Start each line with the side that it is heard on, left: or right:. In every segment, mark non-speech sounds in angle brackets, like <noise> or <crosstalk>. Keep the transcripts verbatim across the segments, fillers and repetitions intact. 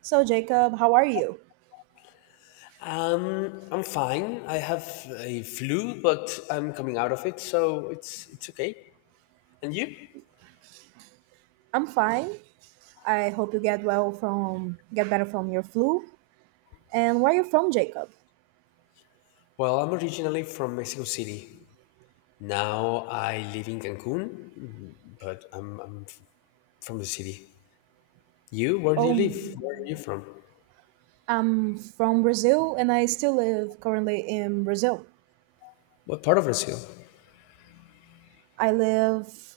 right: So Jacob, how are you?
left: Um, I'm fine. I have a flu, but I'm coming out of it, so it's it's okay. And you?
right: I'm fine. I hope you get well from get better from your flu. And where are you from, Jacob?
left: Well, I'm originally from Mexico City. Now I live in Cancun, but I'm I'm f- from the city. You? Where do you
right: Oh,
left: live? Where are you from?
right: I'm from Brazil, and I still live currently in Brazil.
left: What part of Brazil?
right: I live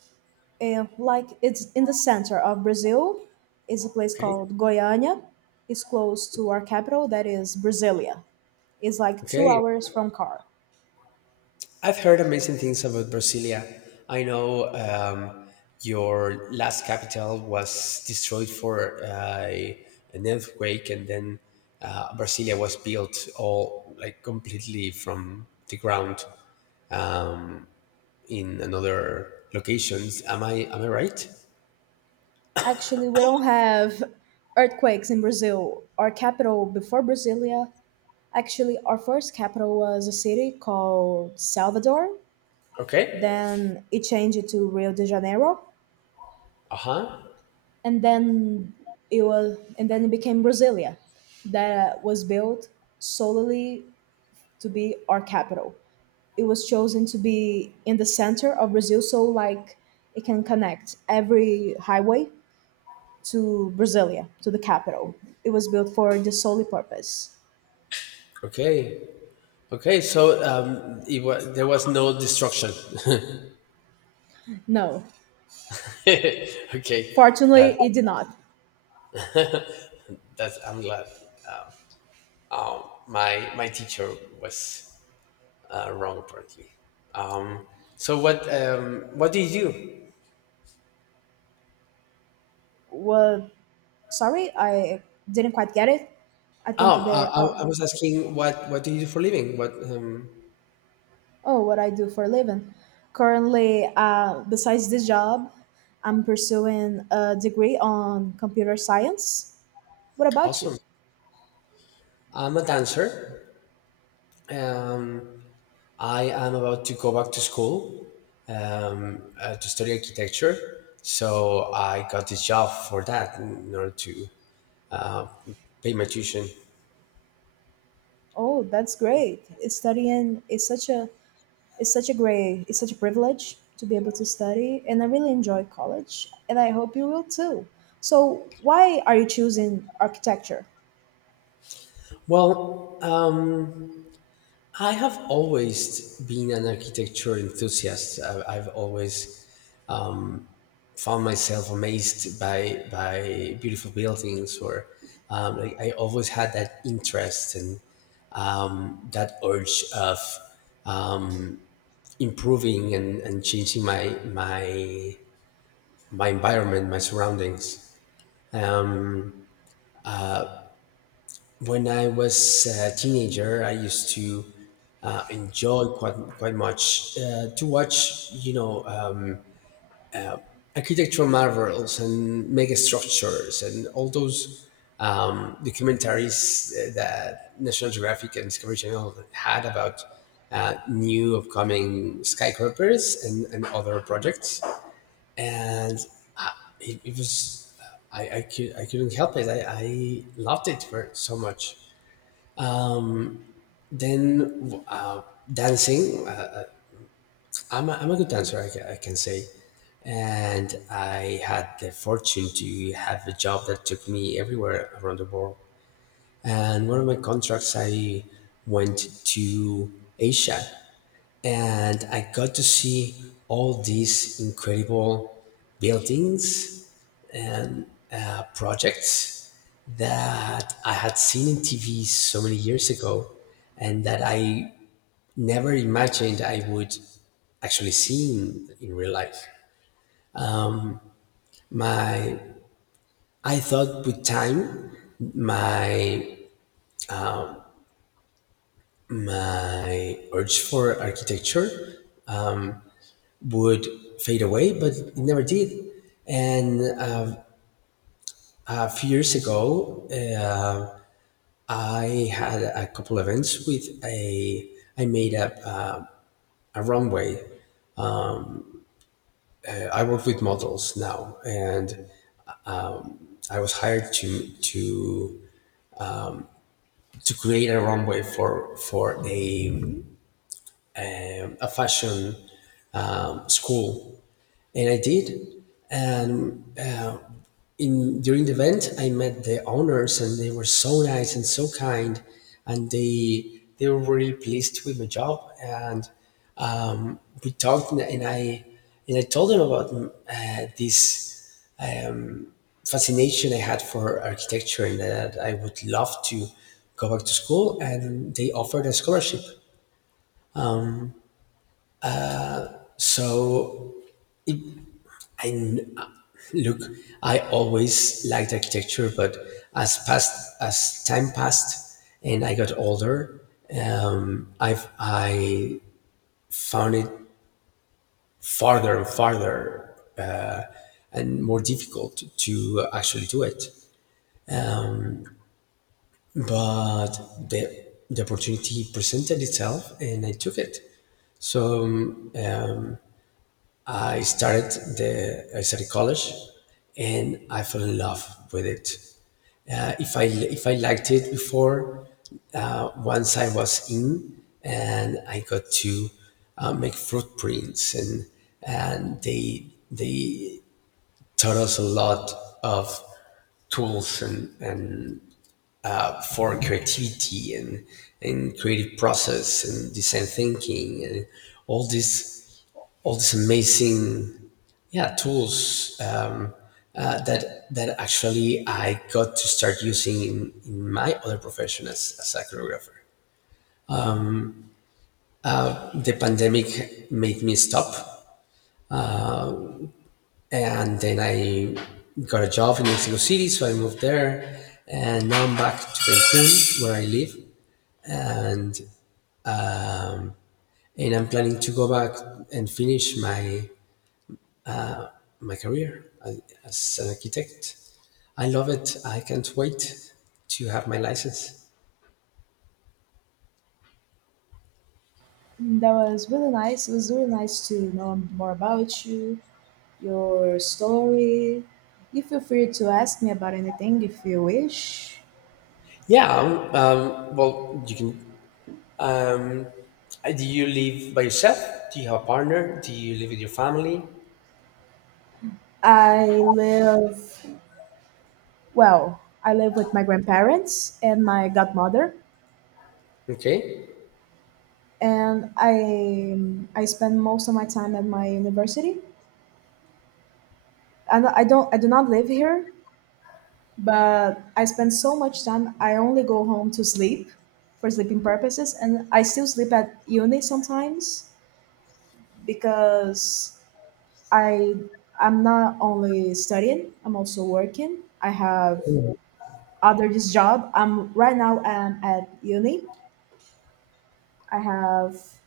right: in, like it's in the center of Brazil. It's a place
left: Okay.
right: called Goiânia. It's close to our capital, that is Brasilia. It's like two
left: Okay.
right: hours from car.
left: I've heard amazing things about Brasilia. I know um, your last capital was destroyed for uh, an earthquake, and then uh, Brasilia was built all like completely from the ground um, in another locations. Am I am I right?
right: Actually, we don't have earthquakes in Brazil. Our capital before Brasilia. Actually, our first capital was a city called Salvador.
left: Okay.
right: Then it changed to Rio de Janeiro,
left: Uh huh.
right: and then it was, and then it became Brasilia, that was built solely to be our capital. It was chosen to be in the center of Brazil, so like it can connect every highway to Brasilia, to the capital. It was built for the solely purpose.
left: Okay. Okay. So um, it was there was no destruction.
right: No,
left: <laughs> Okay.
right: fortunately,
left: That
right: it did not.
left: that I'm glad. Um, my my teacher was uh, wrong apparently. Um, so what um, what do you do?
right: What? Sorry, I didn't quite get it. I
left: Oh,
right: think
left: I,
right: the
left: I I
right: oh.
left: was asking what what do you do for living? What um,
right: Oh, what I do for a living. Currently, uh, besides this job, I'm pursuing a degree on computer science. What about you?
left: Awesome. I'm a dancer. Um, I am about to go back to school um, uh, to study architecture. So I got this job for that in order to uh, pay my tuition.
right: Oh, that's great. It's Studying is such a it's such a great it's such a privilege to be able to study, and I really enjoy college, and I hope you will too. So, why are you choosing architecture?
left: Well, um, I have always been an architecture enthusiast. I- I've always um, found myself amazed by by beautiful buildings, or um, like I always had that interest and um, that urge of um, improving and, and changing my my my environment, my surroundings. Um, when I was a teenager, I used to uh, enjoy quite quite much uh, to watch, you know, um, architectural marvels and mega structures and all those um, documentaries that National Geographic and Discovery Channel had about uh, new upcoming skyscrapers and, and other projects. And I, it, it was I, I, could, I couldn't help it. I, I loved it for so much. Then uh, dancing, uh, I'm, a, I'm a good dancer, I, ca- I can say. And I had the fortune to have a job that took me everywhere around the world. And one of my contracts, I went to Asia and I got to see all these incredible buildings and uh, projects that I had seen in T V so many years ago, and that I never imagined I would actually see in, in real life. My I thought with time my my urge for architecture um, would fade away, but it never did. And uh, a few years ago, uh, I had a couple events with a. I made up uh, a runway. Uh, I work with models now, and um, I was hired to to to create a runway for for a um, a fashion um, school and I did. And uh, in during the event, I met the owners, and they were so nice and so kind, and they they were really pleased with my job. And um, we talked, and and I and I told them about uh, this um, fascination I had for architecture, and that I would love to go back to school. And they offered a scholarship. So And uh, Look, I always liked architecture, but as past as time passed and I got older, um, I've I found it farther and farther uh, and more difficult to actually do it. But the the opportunity presented itself, and I took it. So um, I started the I started college, and I fell in love with it. Uh, if I if I liked it before, uh, once I was in, and I got to uh, make footprints, and and they they taught us a lot of tools and, and uh, for creativity and, and creative process and design thinking and all these all these amazing yeah tools um, uh, that that actually I got to start using in, in my other profession as, as a choreographer. The pandemic made me stop, and then I got a job in Mexico City, so I moved there, and now I'm back to Cancun where I live, and and I'm planning to go back and finish my my career as, as an architect. I love it. I can't wait to have my license.
right: Mm, that was really nice. It was really nice to know more about you, your story. You feel free to ask me about anything if you wish.
left: Yeah. Um, um, well, you can. Um, uh, do you live by yourself? Do you have a partner? Do you live with your family?
right: I live, well, I live with my grandparents and my godmother,
left: Okay.
right: and I I spend most of my time at my university. And I don't I do not live here, but I spend so much time. I only go home to sleep for sleeping purposes, and I still sleep at uni sometimes because I I'm not only studying, I'm also working. I have other this job. I'm right now I'm at uni. I have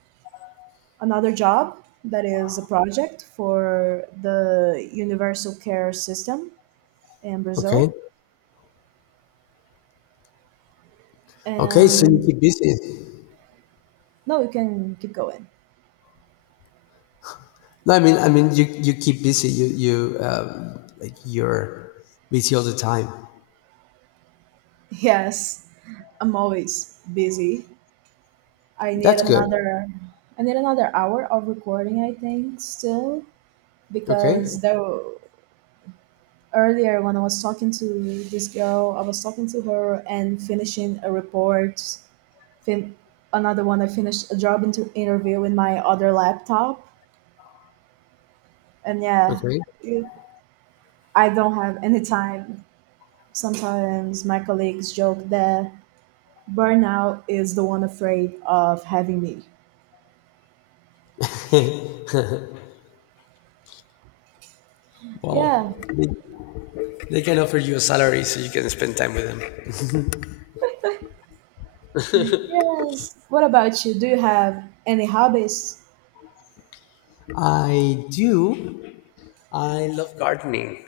right: another job that is a project for the universal care system in Brazil.
left: Okay. Okay. So you
right: And
left: keep busy.
right: no, you can keep going.
left: No, I mean, I mean, you you keep busy. You you um, like you're busy all the time.
right: <laughs> Yes, I'm always busy. I need
left: That's good.
right: another I need another hour of recording I think still
left: Okay.
right: because there earlier when I was talking to this girl, I was talking to her and finishing a report, fin- another one. I finished a job inter- interview in my other laptop, and yeah,
left: Okay.
right: it- I don't have any time. Sometimes my colleagues joke that burnout is the one afraid of having me. Yeah.
left: Well, they, they can offer you a salary so you can spend time with them.
right: Yes. What about you? Do you have any hobbies?
left: I do. I love gardening.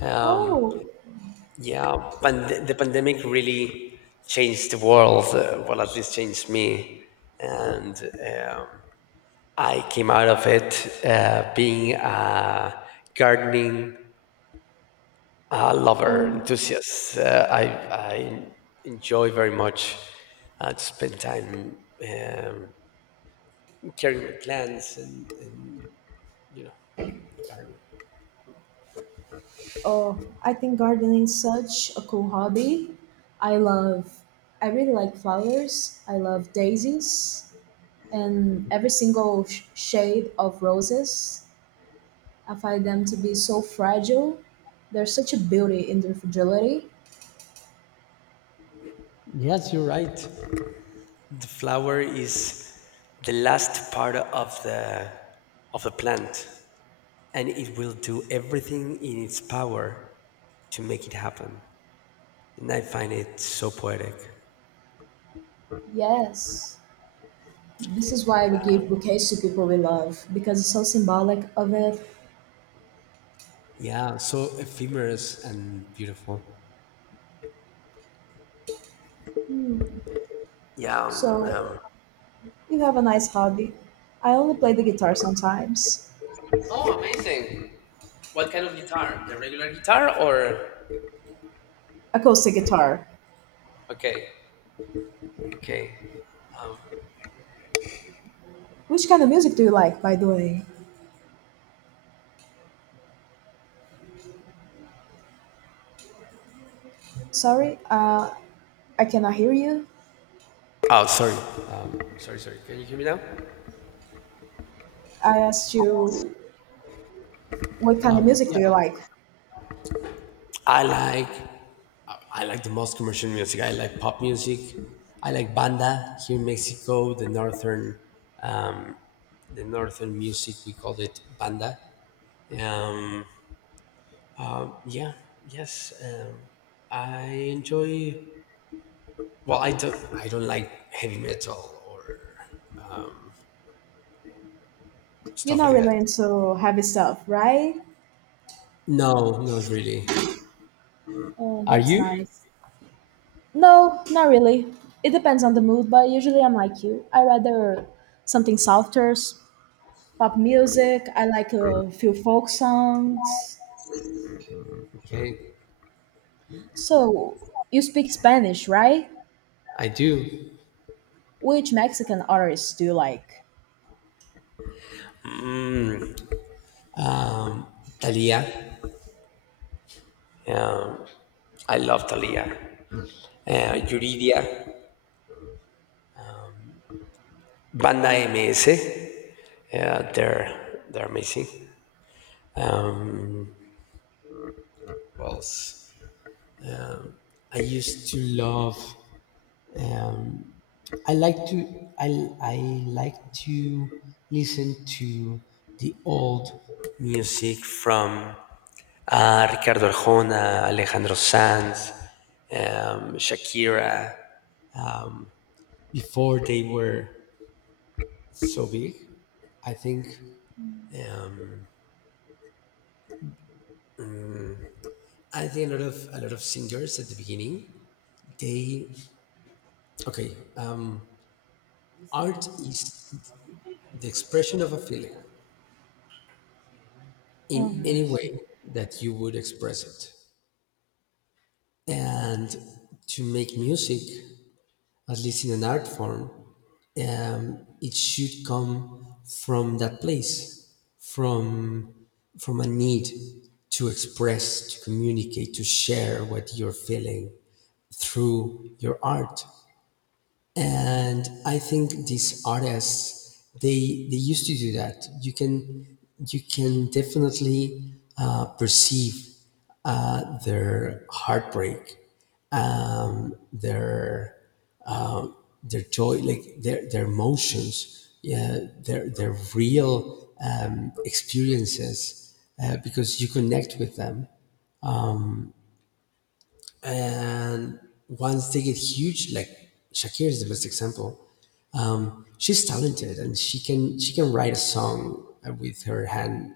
left: Uh,
right: Oh.
left: yeah, pand- the pandemic really changed the world. Uh, well, at least changed me. And um, I came out of it uh, being a gardening uh, lover, enthusiast. Uh, I, I enjoy very much uh, to spend time um, caring for plants and, and you know, gardening.
right: Oh, I think gardening is such a cool hobby. I love, I really like flowers. I love daisies and every single sh- shade of roses. I find them to be so fragile. There's such a beauty in their fragility.
left: Yes, you're right. The flower is the last part of the of the plant, and it will do everything in its power to make it happen. And I find it so poetic.
right: Yes, this is why we give bouquets to people we love because it's so symbolic of it.
left: Yeah, so ephemerous and beautiful.
right: Hmm.
left: Yeah. Um,
right: So
left: um,
right: you have a nice hobby. I only play the guitar sometimes,
left: Oh, amazing. What kind of guitar? The regular guitar or?
right: acoustic guitar.
left: Okay. Okay. Um,
right: Which kind of music do you like, by the way? Sorry, uh, I cannot hear you.
left: oh, sorry. Um, sorry, sorry. Can you hear me now?
right: I asked you what kind of music
left: Yeah.
right: do you like?
left: I like I like the most commercial music. I like pop music. I like banda here in Mexico. The northern um, the northern music we call it banda. Um, yeah, yes. Um, I enjoy. Well, I don't. I don't like heavy metal or um,
right: You're
left: stuff
right: not
left: like that.
right: really into heavy stuff, right?
left: No, not really.
right: Oh,
left: Are
right: that's
left: you?
right: nice. No, not really. It depends on the mood, but usually I'm like you. I rather something softer, s- pop music. I like a few folk songs.
left: Okay,
right: So, you speak Spanish, right?
left: I do.
right: Which Mexican artists do you like?
left: Talia. Um, I love Talia. uh, Yuridia, Banda M S. Uh, they're they're amazing. Um, what else? I used to love. Um, I like to. I I like to listen to the old music from uh, Ricardo Arjona, Alejandro Sanz, um, Shakira. Um, Before they were so big, I think. Um, I think a lot of a lot of singers at the beginning they okay um, art is the expression of a feeling in
right: Oh,
left: any way that you would express it, and to make music, at least in an art form, um, it should come from that place, from from a need, to express, to communicate, to share what you're feeling through your art. And I think these artists they they used to do that. You can you can definitely uh, perceive uh, their heartbreak, um, their um, their joy, like their their emotions, yeah, their their real um, experiences, uh, because you connect with them. And once they get huge, like Shakira is the best example. She's talented and she can she can write a song uh, with her hand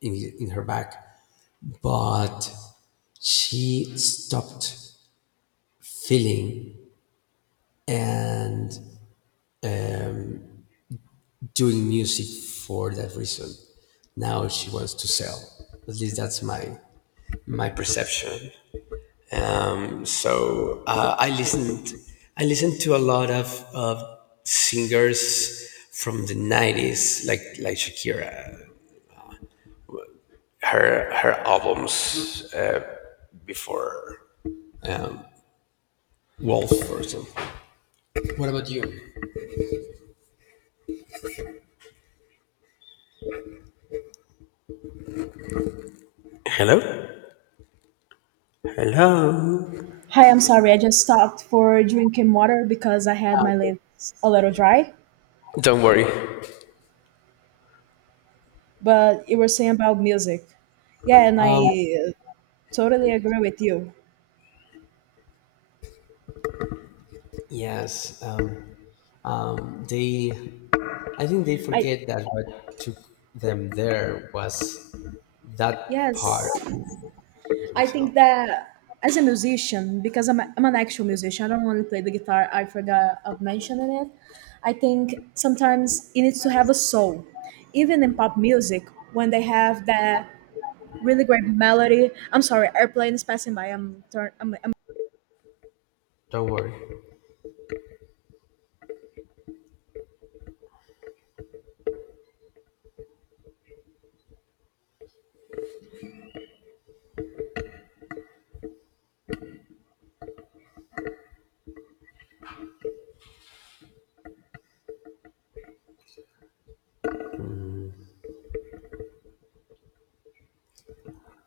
left: in, in her back. But she stopped feeling and um, doing music for that reason. Now she wants to sell, at least that's my my perception. Um, so uh, i listened I listened to a lot of, of singers from the nineties, like like Shakira her her albums uh, before Wolf or something. What about you? Hello, hello.
right: hi, I'm sorry. I just stopped for drinking water because I had
left: Ah,
right: my
left: okay.
right: lips a little dry.
left: Don't worry.
right: But you were saying about music. Yeah, and I
left: Um,
right: uh, totally agree with you.
left: yes. Um, um, they, I think they
right: I
left: forget that what took them there was that part
right: yes,
left: of
right: I think
left: themselves.
right: that as a musician, because I'm, a, I'm an actual musician, I don't only play the guitar. I forgot of mentioning it. I think sometimes it needs to have a soul, even in pop music when they have that really great melody. I'm sorry, airplanes passing by. I'm turn. I'm, I'm.
left: Don't worry.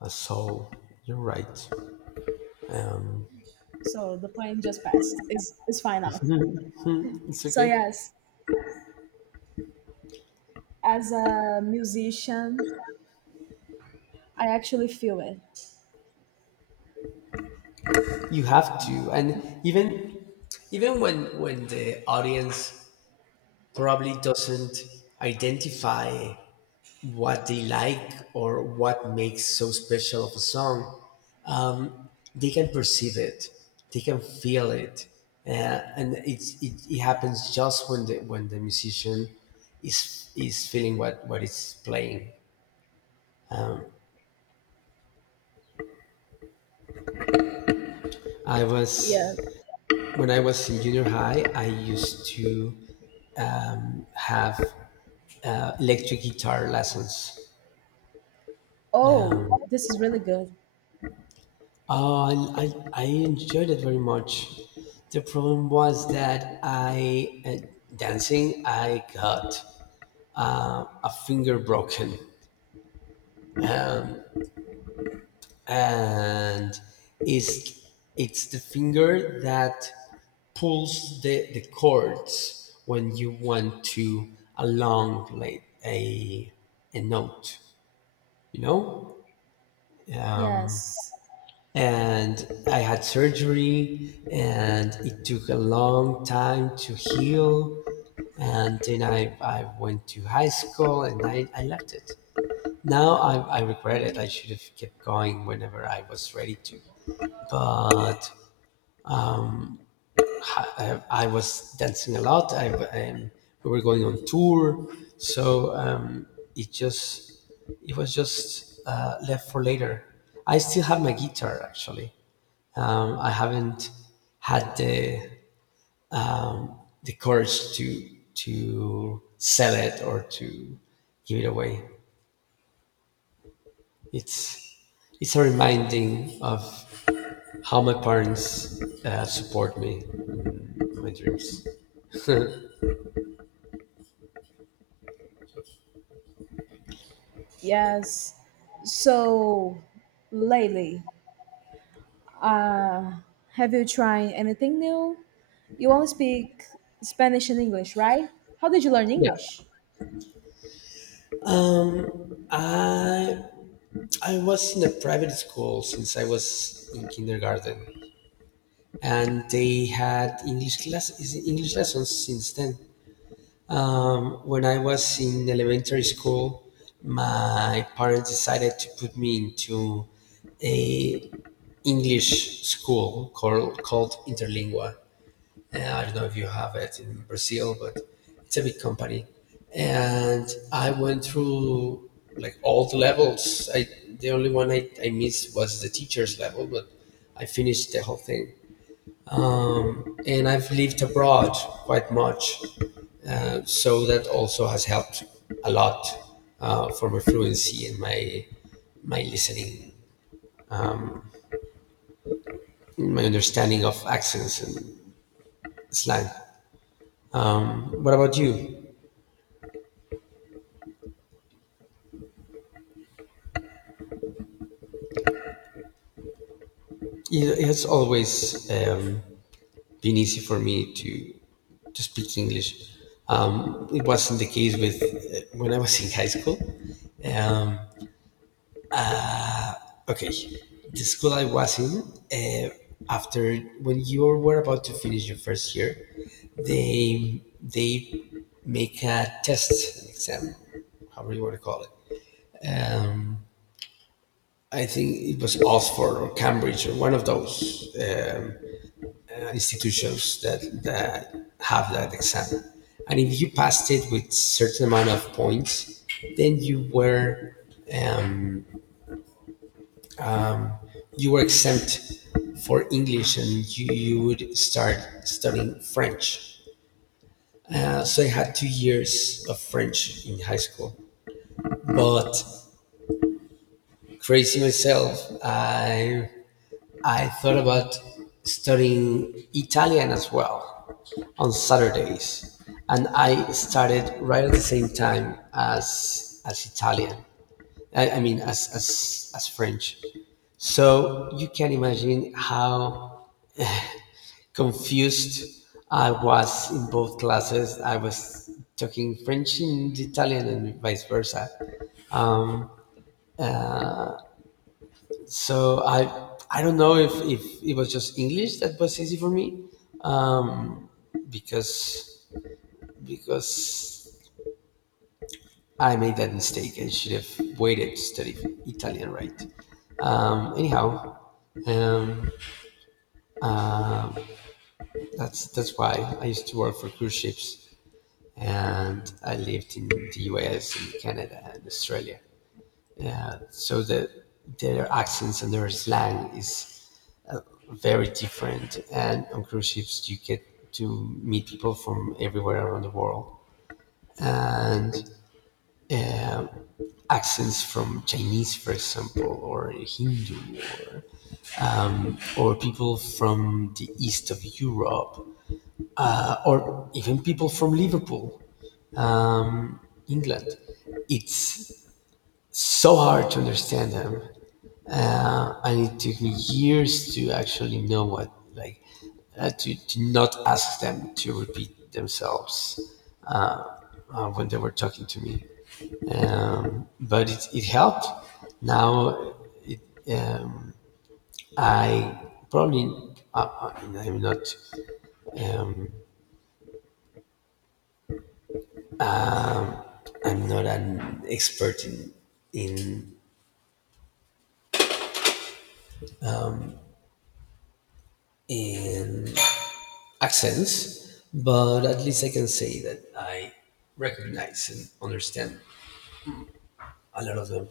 left: Uh, so you're right. Um,
right: So the point just passed. It's it's fine
left: <laughs>
right: now.
left: it's
right: So
left: okay.
right: yes, as a musician, I actually feel it.
left: You have to, and even even when when the audience probably doesn't identify what they like or what makes so special of a song, um, they can perceive it, they can feel it, uh, and it's, it it happens just when the when the musician is is feeling what what is playing. I
right: Yeah.
left: was When I was in junior high, I used to um, have uh, electric guitar lessons.
right: Oh, this is really good.
left: Oh, I, I, I enjoyed it very much. The problem was that I, uh, dancing, I got uh, a finger broken. And it's, it's the finger that pulls the, the chords when you want to along like a, a note. you know um,
right: Yes.
left: and I had surgery and it took a long time to heal, and then i, I went to high school and i, I left it. Now I, I regret it. I should have kept going whenever I was ready to. But I, I was dancing a lot. I, um, we were going on tour, so um, it just it was just uh, left for later. I still have my guitar actually. Um, I haven't had the um, the courage to to sell it or to give it away. It's it's a reminding of how my parents uh, support me in my dreams.
right: Yes. So lately, uh, have you tried anything new? You only speak Spanish and English, right? How did you learn
left: Yeah,
right: English?
left: I I was in a private school since I was in kindergarten, and they had English classes, English lessons since then. Um, when I was in elementary school, my parents decided to put me into a English school called called Interlingua. Uh, I don't know if you have it in Brazil, but it's a big company. And I went through like all the levels. I The only one I, I missed was the teacher's level, but I finished the whole thing. And I've lived abroad quite much, uh, so that also has helped a lot uh, for my fluency and my my listening, my understanding of accents and slang. What about you? It- It's always um, been easy for me to to speak English. Um, it wasn't the case with uh, when I was <laughs> in high school. Um, okay, the school I was in, uh, after, when you were about to finish your first year, they they make a test, an exam, however you want to call it. I think it was Oxford or Cambridge or one of those, Um, institutions that, that have that exam. And if you passed it with certain amount of points, then you were, um, you were exempt for English and you, you would start studying French. Uh, so I had two years of French in high school. But crazy myself, I I thought about studying Italian as well on Saturdays, and I started right at the same time as as Italian. I, I mean, as, as as French. So you can imagine how confused I was in both classes. I was talking French and Italian and vice versa. So I I don't know if, if it was just English that was easy for me because because I made that mistake and should have waited to study Italian right. Um, anyhow, um, that's that's why I used to work for cruise ships, and I lived in the U S and Canada and Australia. Yeah, so the their accents and their slang is uh, very different, and on cruise ships you get to meet people from everywhere around the world, and, um, accents from Chinese, for example, or Hindu, or or people from the east of Europe, uh, or even people from Liverpool, England. It's so hard to understand them, uh, and it took me years to actually know what, like, uh, to, to not ask them to repeat themselves uh, when they were talking to me. Um, but it, it helped. Now, um, I probably, uh, uh, I'm not, um, I'm not an expert in in in accents, but at least I can say that I recognize and understand a lot of them.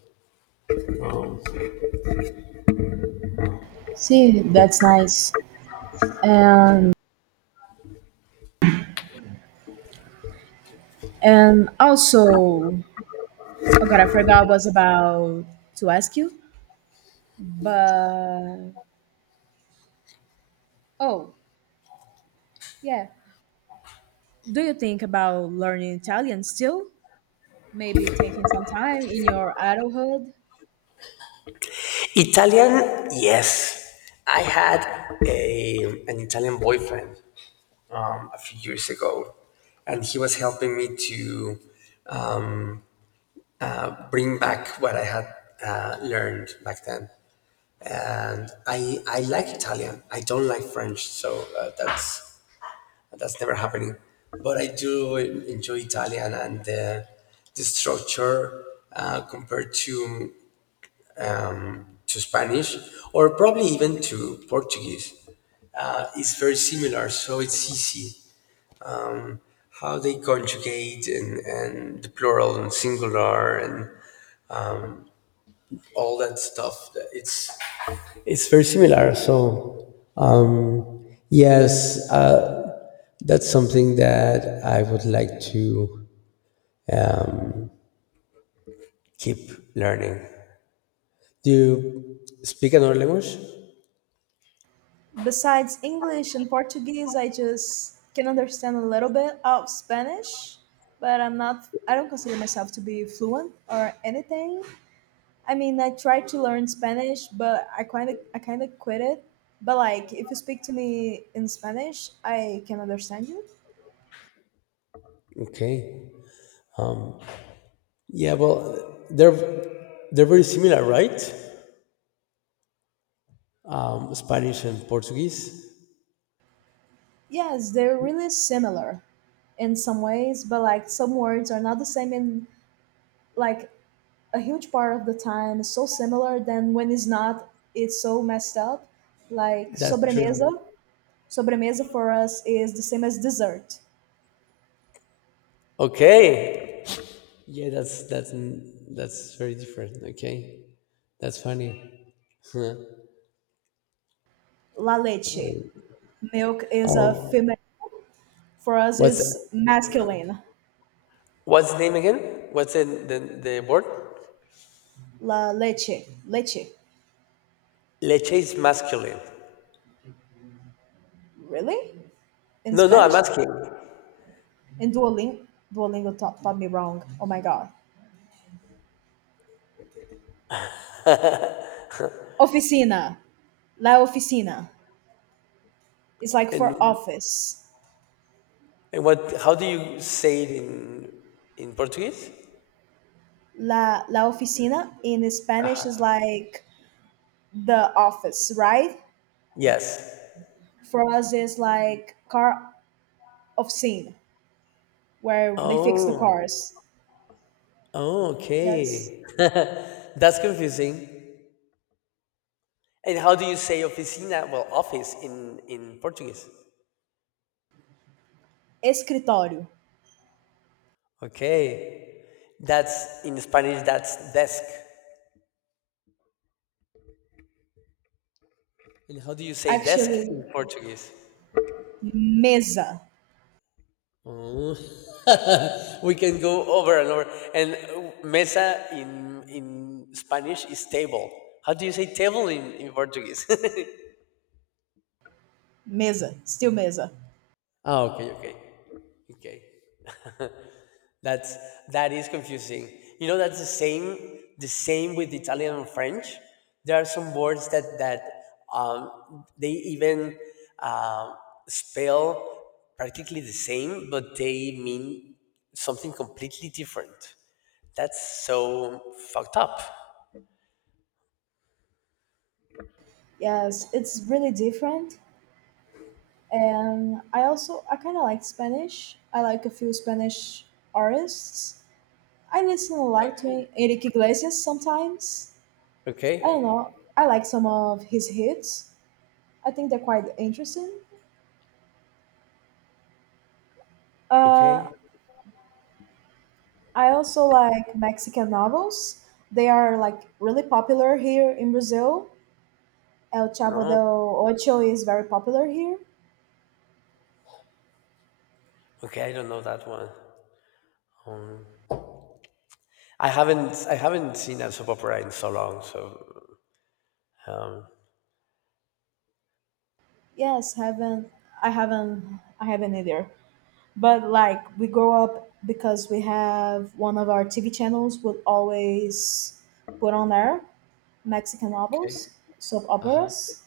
right: See, that's nice. And and also, oh god, I forgot was about to ask you. But oh, yeah. Do you think about learning Italian still? Maybe taking some time in your adulthood?
left: Italian, yes. I had a, an Italian boyfriend um, a few years ago, and he was helping me to, um, bring back what I had uh, learned back then. And I I like Italian. I don't like French, so uh, that's that's never happening. But I do en- enjoy Italian, and the the structure, uh, compared to to Spanish or probably even to Portuguese, uh, is very similar. So it's easy how they conjugate, and, and the plural and singular and all that stuff. It's it's very similar. So um, yes, that's something that I would like to, um, keep learning. Do you speak another language?
right: Besides English and Portuguese, I just can understand a little bit of Spanish, but I'm not, I don't consider myself to be fluent or anything. I mean, I tried to learn Spanish, but I kind of, I kind of quit it. But like, if you speak to me in Spanish, I can understand you.
left: Okay. Yeah, well, they're they're very similar, right? Um, Spanish and Portuguese.
right: Yes, they're really similar in some ways, but like some words are not the same in like a huge part of the time it's so similar then when it's not it's so messed up. Like
left: That's
right: sobremesa,
left: true.
right: sobremesa for us is the same as dessert.
left: Okay. Yeah, that's that's that's very different. Okay, that's funny. <laughs> Huh.
right: La leche. Milk is a
left: Um,
right: female for us
left: what's
right: it's masculine.
left: what's the name again? What's the the, the word?
right: La leche. Leche.
left: Leche is masculine.
right: Really? In
left: No, no, I'm
right: Spanish?
left: asking.
right: In Duolingo. Duolingo taught, taught me wrong. Oh my god. Oficina. La oficina. It's like
left: And
right: for office.
left: And what? How do you say it in in Portuguese?
right: La, la oficina in Spanish is like the office, right?
left: Yes.
right: For us, it's like car oficina, where they fix the
left: Oh.
right: cars.
left: Oh.
right: Yes.
left: Okay. <laughs> That's confusing. And how do you say oficina? Well, office in in Portuguese?
right: Escritório.
left: Okay. That's in Spanish. That's desk. And how do you say desk
right: Actually,
left: in Portuguese?
right: mesa.
left: Oh. <laughs> We can go over and over. And uh, mesa in in Spanish is table. How do you say table in, in Portuguese? <laughs>
right: Mesa. Still mesa.
left: Oh, okay, okay, okay. <laughs> That's, that is confusing. You know, that's the same. The same with Italian and French. There are some words that that, um, they even, uh, spell practically the same, but they mean something completely different. That's so fucked up.
right: Yes, it's really different. And I also, I kind of like Spanish. I like a few Spanish artists. I listen a
left: Like,
right: lot to Enrique Iglesias sometimes. I don't know.
left: okay,
right: I like some of his hits. I think they're quite interesting. Uh,
left: okay,
right: I also like Mexican novels. They are like really popular here in Brazil. El Chavo
left: no,
right: del Ocho is very popular here.
left: okay. I don't know that one. Um, I haven't I haven't seen a soap opera in so long. So, um,
right: Yes, haven't I haven't. I haven't either. But like we grow up because we have one of our T V channels would always put on there Mexican
left: okay,
right: novels, soap
left: uh-huh.
right: operas,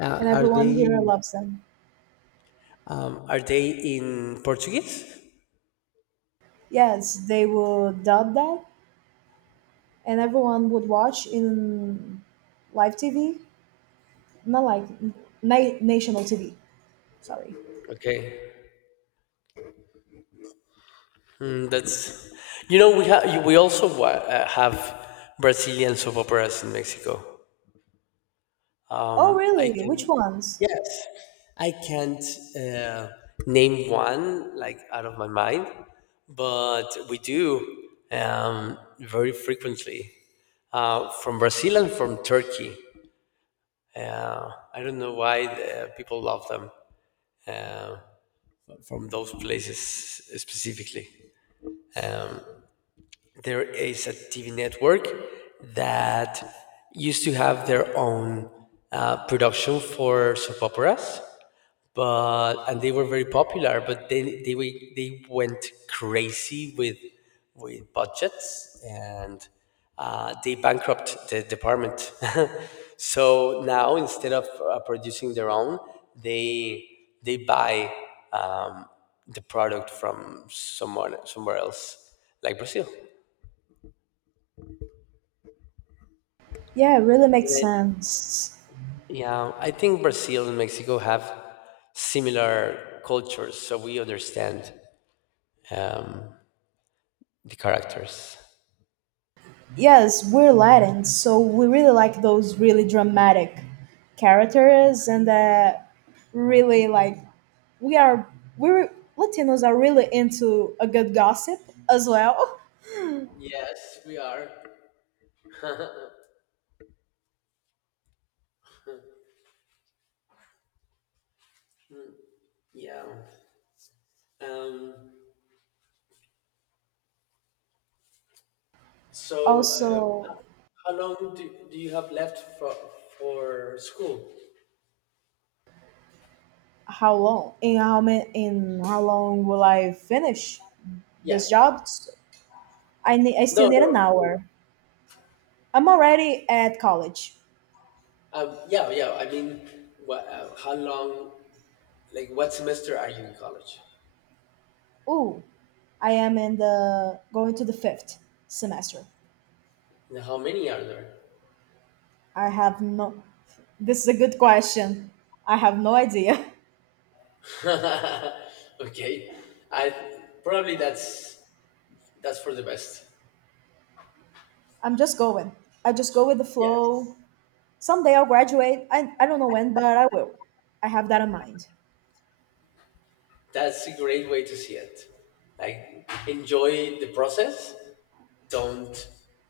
left: Uh,
right: and
left: are
right: everyone
left: they,
right: here loves them.
left: um, are they in Portuguese?
right: Yes, they would dub that, and everyone would watch in live T V, not like na- national T V. Sorry.
left: Okay, mm, that's, you know we have, we also wa- uh, have Brazilian soap operas in Mexico.
right: Oh,
left: I
right: really? Which
left: can,
right: ones?
left: yes, I can't, uh, name one like out of my mind, but we do, um, very frequently, uh, from Brazil and from Turkey. Uh, I don't know why, uh, people love them, uh, from those places specifically. Um, there is a T V network that used to have their own, uh, production for soap operas, but, and they were very popular, but then they we- they went crazy with with budgets and, uh, they bankrupt the department. <laughs> So now, instead of, uh, producing their own, they they buy, um, the product from someone somewhere else, like brazil.
right: Yeah, it really makes
left: And I-
right: sense.
left: yeah, I think brazil and mexico have similar cultures, so we understand, um, the characters.
right: Yes, we're Latin, so we really like those really dramatic characters, and uh, really like we are we're. Latinos are really into a good gossip as well.
left: Yes, we are. Yeah. Um, so, uh,
right: Also,
left: how long do, do you have left for for school?
right: how long? In how many? In how long will I finish
left: Yeah.
right: this job? I need. I
left: No,
right: still need an
left: no, school.
right: hour. I'm already at college.
left: Um, yeah, yeah. I mean, what, uh, how long? Like, what semester are you in college?
right: Ooh, I am in the going to the fifth semester.
left: And how many are there?
right: I have no. This is a good question. I have no idea.
left: <laughs> Okay. I probably, that's that's for the best.
right: <laughs> I'm just going. I just go with the
left: Yeah.
right: flow. Someday I'll graduate. I, I don't know when, but I will. I have that in mind.
left: That's a great way to see it. Like, enjoy the process. Don't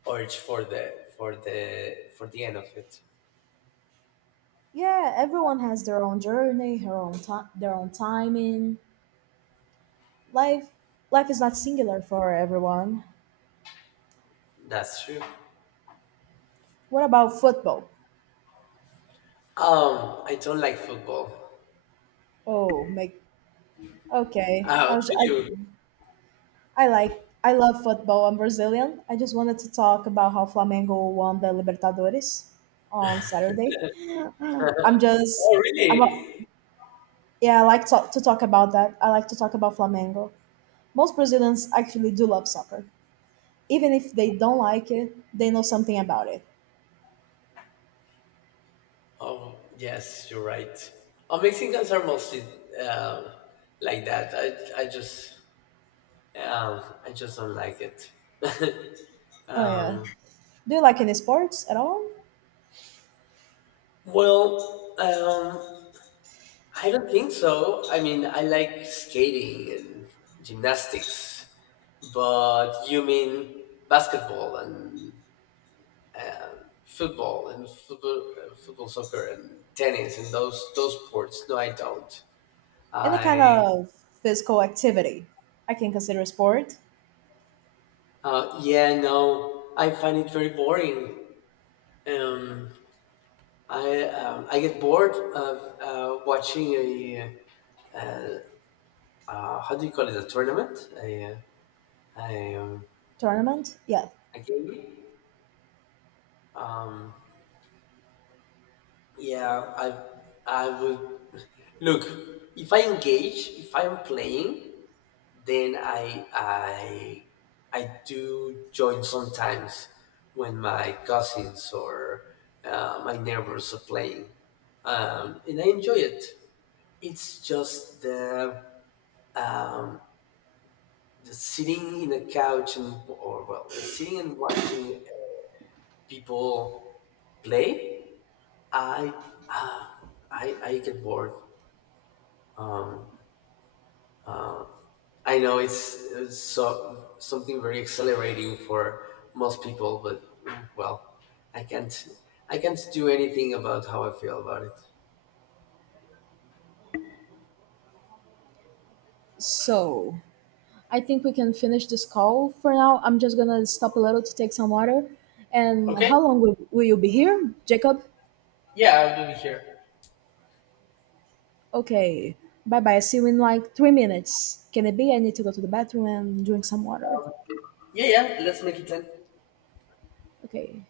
left: urge for the for the for the end of it.
right: Yeah, everyone has their own journey, her own time, their own timing. Life Life is not singular for everyone.
left: That's true.
right: What about football?
left: Um, I don't like football.
right: Oh, make okay. I,
left: Oh,
right: was,
left: do
right: I.
left: you?
right: I like I love football. I'm Brazilian. I just wanted to talk about how Flamengo won the Libertadores on Saturday. I'm just
left: Oh,
right: I'm a,
left: really?
right: yeah. I like to, to talk about that. I like to talk about Flamengo. Most Brazilians actually do love soccer, even if they don't like it. They know something about it.
left: Oh, yes, you're right. Oh, Mexicans are mostly, um, like that. I, I just, um, I just don't like it. <laughs>
right: Oh yeah.
left: Um,
right: Do you like any sports at all?
left: well, um, I don't think so. I mean, I like skating and gymnastics, but you mean basketball and football and football, uh, football soccer and tennis and those those sports? No, I don't.
right: Any kind
left: I,
right: of physical activity I can consider a sport,
left: uh, yeah, no, I find it very boring. Um, I, um, I get bored of, uh, watching a, uh, how do you call it, a tournament? A, uh, a, um,
right: tournament. Yeah.
left: a game. Um, Yeah, I I would look, if I engage, if I'm playing, then I I I do join sometimes when my cousins or, uh, my neighbors are playing, um, and I enjoy it. It's just the, um, the sitting in a couch and or well, the sitting and watching people play. I uh, I I get bored. I know it's, it's so, something very accelerating for most people, but, well, I can't I can't do anything about how I feel about it.
right: So I think we can finish this call for now. I'm just gonna stop a little to take some water. And
left: Okay.
right: how long will, will you be here, Jacob?
left: Yeah, I'll do it here.
right: Okay. Bye bye. See you in like three minutes. Can it be? I need to go to the bathroom and drink some water.
left: Yeah, yeah. Let's make it ten.
right: Okay.